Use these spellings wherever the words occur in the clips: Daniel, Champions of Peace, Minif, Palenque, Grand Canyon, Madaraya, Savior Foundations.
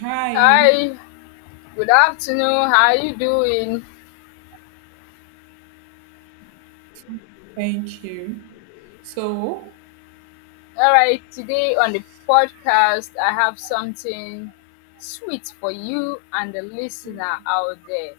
Hi, Hi, good afternoon. How are you doing? thank you. So, All right, today on the podcast, I have something sweet for you and the listener out there.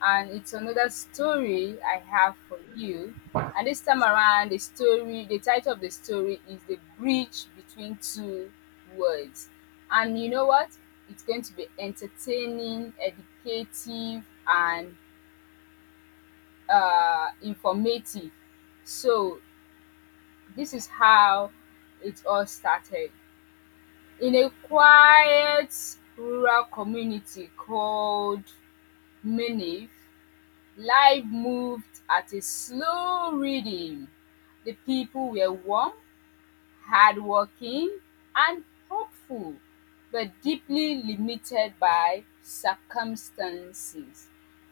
And it's another story I have for you. And this time around, the story, the title of the story is The Bridge Between Two Worlds. And you know what? It's going to be entertaining, educative, and informative. So this is how it all started. In a quiet rural community called Minif, life moved at a slow rhythm. The people were warm, hardworking, and hopeful, but deeply limited by circumstances.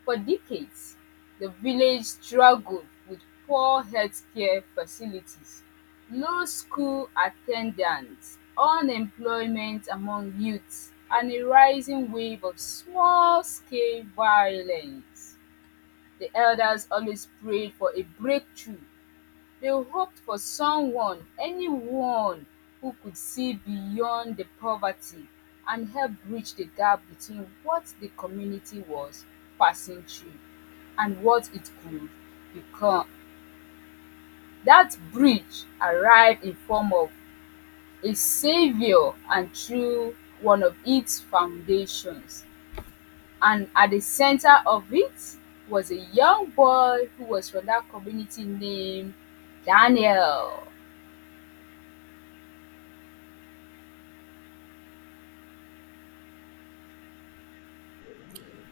For decades, the village struggled with poor healthcare facilities, low school attendance, unemployment among youths, and a rising wave of small scale violence. The elders always prayed for a breakthrough. They hoped for someone, anyone, who could see beyond the poverty and help bridge the gap between what the community was passing through and what it could become. That bridge arrived in form of a savior and through one of its foundations, and at the center of it was a young boy who was from that community named Daniel.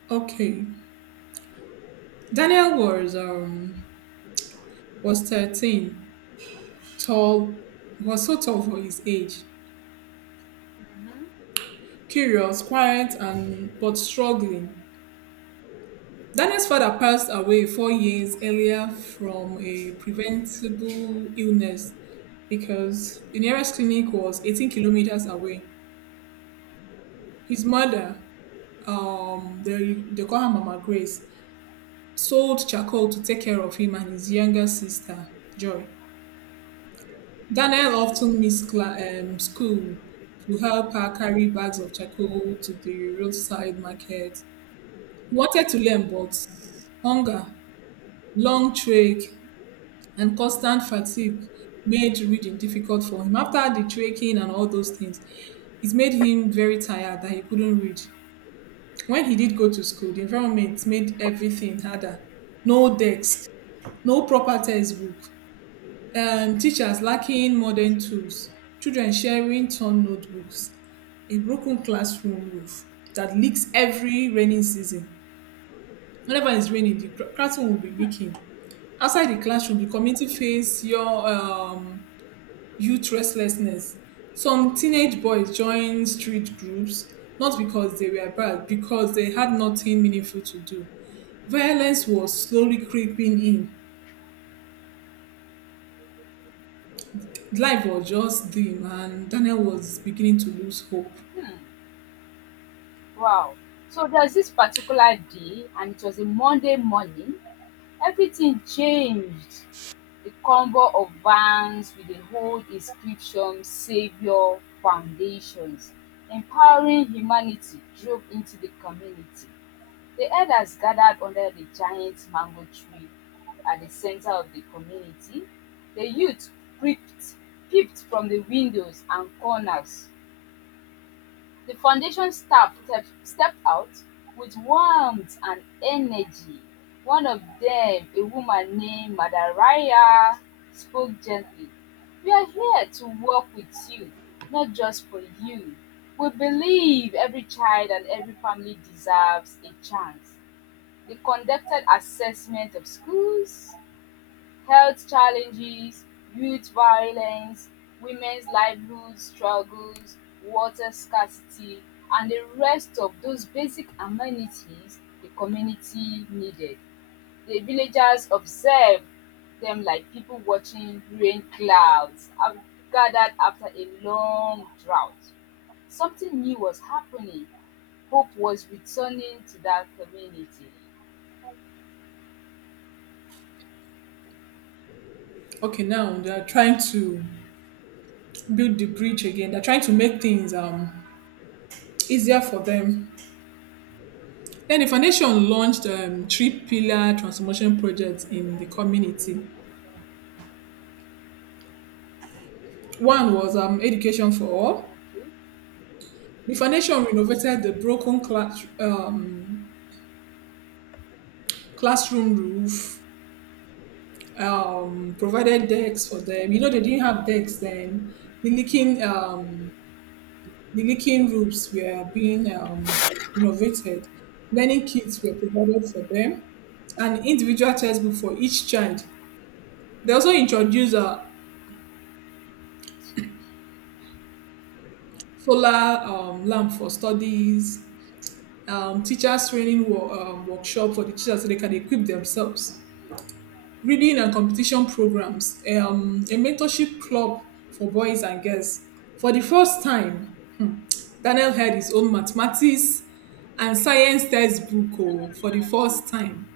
okay, Daniel was 13, tall, was so tall for his age, curious, quiet, and but struggling. Daniel's father passed away 4 years earlier from a preventable illness because the nearest clinic was 18 kilometers away. His mother, they call her Mama Grace, sold charcoal to take care of him and his younger sister, Joy. Daniel often missed school to help her carry bags of charcoal to the roadside market. He wanted to learn, but hunger, long trek, and constant fatigue made reading difficult for him. After the trekking and all those things, it made him very tired that he couldn't read. When he did go to school, the environment made everything harder. No desk, no proper textbook, teachers lacking modern tools, children sharing torn notebooks, a broken classroom roof that leaks every raining season. Whenever it's raining, the classroom will be leaking. Outside the classroom, the community face your youth restlessness. Some teenage boys join street groups not because they were bad, because they had nothing meaningful to do. Violence was slowly creeping in, life was just dim and Daniel was beginning to lose hope. Wow! So there's this particular day, and it was a Monday morning. Everything changed. A combo of vans with a whole inscription Savior Foundations, empowering humanity, drove into the community. The elders gathered under the giant mango tree at the center of the community. The youth peeped, peeped from the windows and corners. The foundation staff stepped out with warmth and energy. One of them, a woman named Madaraya, spoke gently, "We are here to work with you, not just for you. We believe every child and every family deserves a chance." They conducted assessment of schools, health challenges, youth violence, women's livelihood struggles, water scarcity, and the rest of those basic amenities the community needed. The villagers observed them like people watching rain clouds gathered after a long drought. Something new was happening. Hope was returning to that community. Okay, now they're trying to build the bridge again. They're trying to make things easier for them. Then the foundation launched three pillar transformation projects in the community. One was education for all. The foundation renovated the broken classroom roof, provided decks for them. You know, they didn't have decks then. The leaking um, The leaking roofs were being renovated. Learning kits were provided for them, and individual textbook for each child. They also introduced a solar lamp for studies, teachers training workshop for the teachers so they can equip themselves, reading and competition programs, a mentorship club for boys and girls. For the first time, Daniel had his own mathematics and science textbook, oh, for the first time.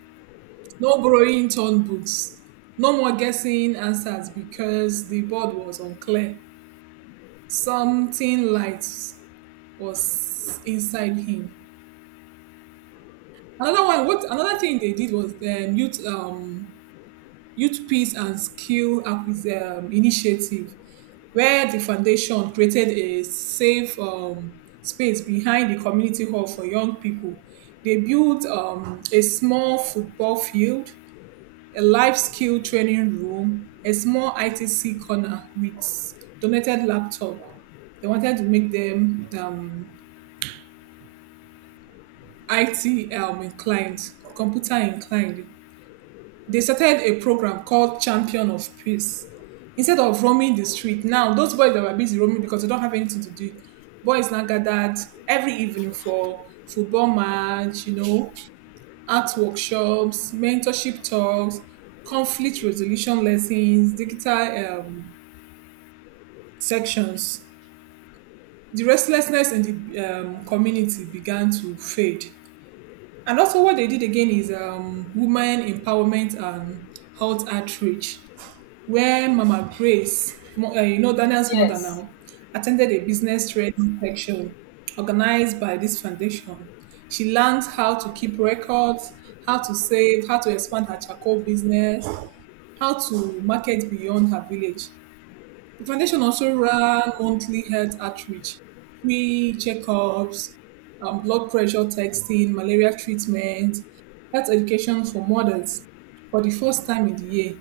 No borrowing torn books. No more guessing answers because the board was unclear. Something light was inside him. Another one, what another thing they did was the youth peace and skill up is initiative where the foundation created a safe space behind the community hall for young people. They built a small football field, a life skill training room, a small ITC corner with donated laptop. They wanted to make them IT inclined, computer inclined. They started a program called Champion of Peace. Instead of roaming the street, now those boys that were busy roaming because they don't have anything to do, boys now gathered every evening for football match, you know, art workshops, mentorship talks, conflict resolution lessons, digital um, sections. The restlessness in the community began to fade. And also, what they did again is women empowerment and health outreach, where Mama Grace, you know, Daniel's mother Yes. now, attended a business training section organized by this foundation. She learned how to keep records, how to save, how to expand her charcoal business, how to market beyond her village. The foundation also ran monthly health outreach, free checkups, blood pressure testing, malaria treatment, health education for mothers. For the first time in the year,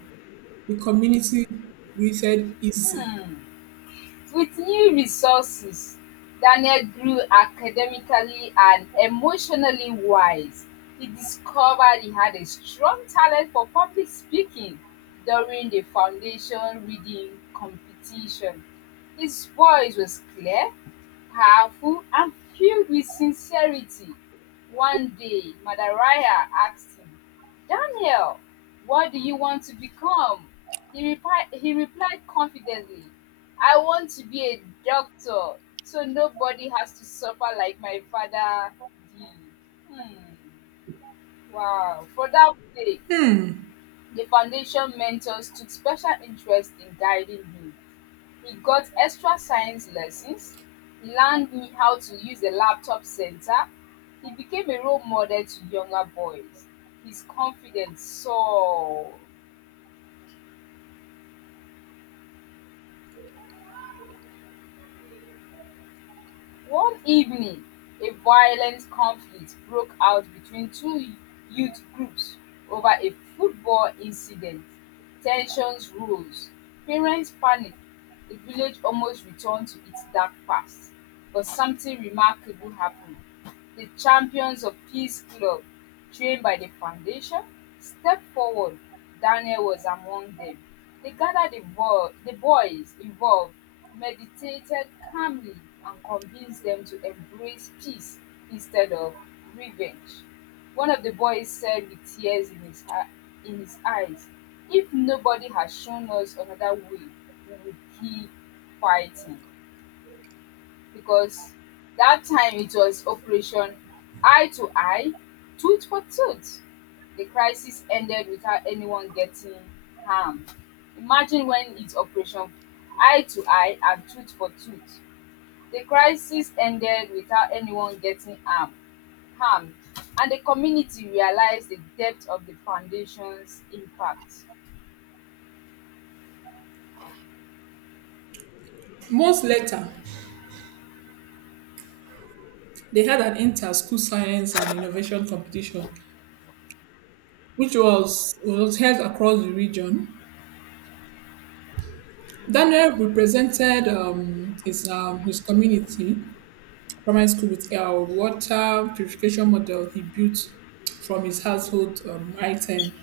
the community breathed easy. With new resources, Daniel grew academically and emotionally wise. He discovered he had a strong talent for public speaking during the foundation reading competition. His voice was clear, powerful, and filled with sincerity. One day, Madaraya asked him, "Daniel, what do you want to become?" He replied confidently, "I want to be a doctor so nobody has to suffer like my father did." Hmm. Wow. For that day, the foundation mentors took special interest in guiding him. He got extra science lessons, he learned me how to use a laptop center, he became a role model to younger boys. His confidence soared. One evening, a violent conflict broke out between two youth groups over a football incident. Tensions rose, parents panicked, the village almost returned to its dark past. But something remarkable happened. The Champions of Peace club, trained by the foundation, stepped forward. Daniel was among them. They gathered the boys involved, meditated calmly and convinced them to embrace peace instead of revenge. One of the boys said with tears in in his eyes, "If nobody has shown us another way, we will keep fighting," because that time it was operation eye to eye, tooth for tooth. The crisis ended without anyone getting harmed. Imagine when it's operation eye to eye and tooth for tooth. The crisis ended without anyone getting harmed, and the community realized the depth of the foundation's impact. Months later, they had an inter-school science and innovation competition, which was held across the region. Daniel represented his community primary school with a water purification model he built from his household item.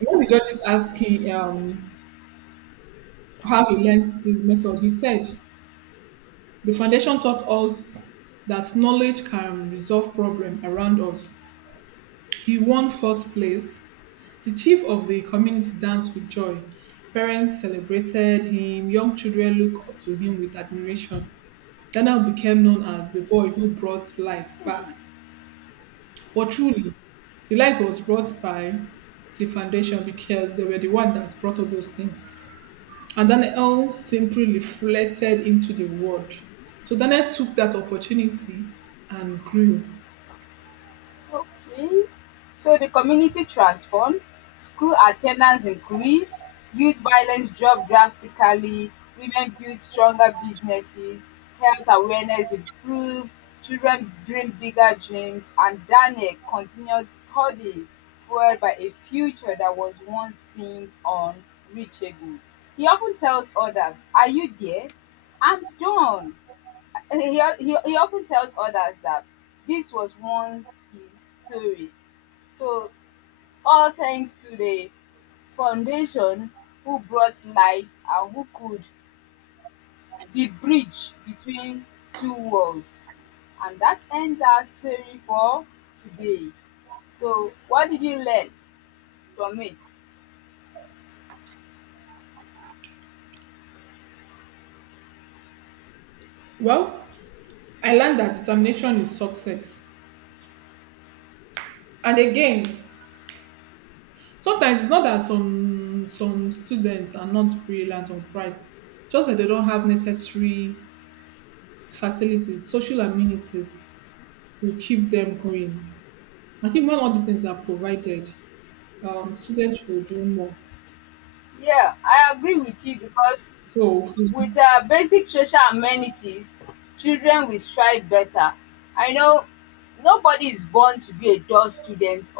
When the judges asked him how he learned this method, he said, the foundation taught us that knowledge can resolve problem around us. He won first place. The chief of the community danced with joy. Parents celebrated him. Young children looked up to him with admiration. Daniel became known as the boy who brought light back. But truly, the light was brought by the foundation because they were the one that brought all those things. And Daniel simply reflected into the world. So Daniel took that opportunity and grew. Okay. So the community transformed, school attendance increased, youth violence dropped drastically, women built stronger businesses, health awareness improved, children dreamed bigger dreams, and Daniel continued study fueled by a future that was once seemed unreachable. He often tells others, "Are you there? I'm done." And he often tells others that this was once his story. So, all thanks to the foundation who brought light and who could be bridge between two worlds. And that ends our story for today. So, what did you learn from it? Well, I learned that determination is success. And again, sometimes it's not that some students are not brilliant or bright, just that they don't have necessary facilities, social amenities to keep them going. I think when all these things are provided, students will do more. Yeah, I agree with you, because So with basic social amenities, children will strive better. I know nobody is born to be a dull student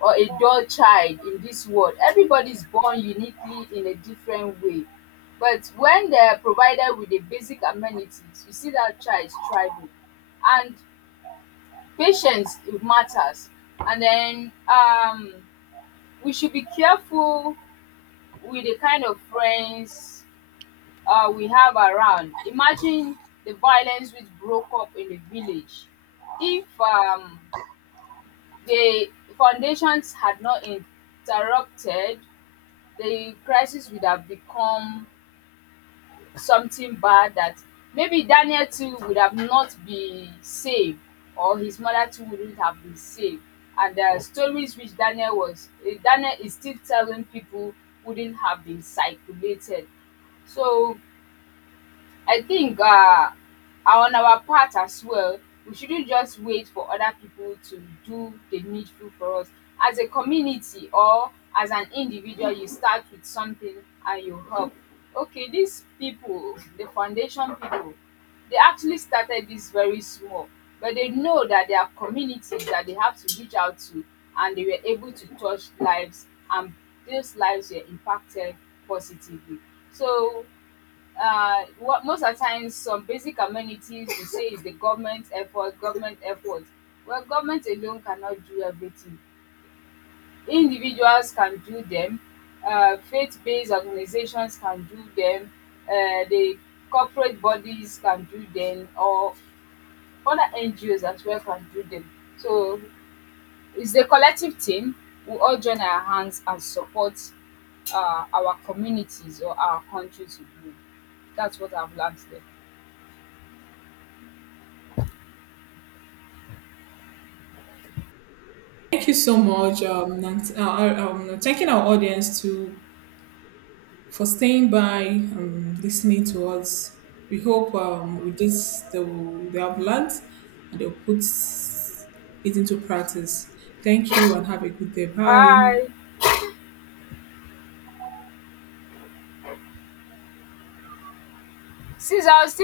or a dull child in this world. Everybody is born uniquely in a different way. But when they're provided with the basic amenities, you see that child is thriving. And patience, it matters. And then, we should be careful with the kind of friends we have around. Imagine the violence which broke up in the village. If the foundations had not interrupted, the crisis would have become something bad, that maybe Daniel too would have not been saved, or his mother too wouldn't have been saved. And the stories which Daniel was, eh, Daniel is still telling people wouldn't have been circulated. So I think on our part as well, we shouldn't just wait for other people to do the needful for us. As a community or as an individual, you start with something and you help. Okay, these people, the foundation people, they actually started this very small, but they know that there are communities that they have to reach out to, and they were able to touch lives, and those lives were impacted positively. So, what most of the times some basic amenities you say is the government effort, government effort. Well, government alone cannot do everything. Individuals can do them. Faith-based organizations can do them. The corporate bodies can do them, or other NGOs as well can do them. So it's a collective team. We all join our hands and support our communities or our country to grow. That's what I've learned there. thank you so much, thanking our audience to for staying by, listening to us. We hope with this they have learned and they'll put it into practice. Thank you and have a good day. Bye. Hi. Since I was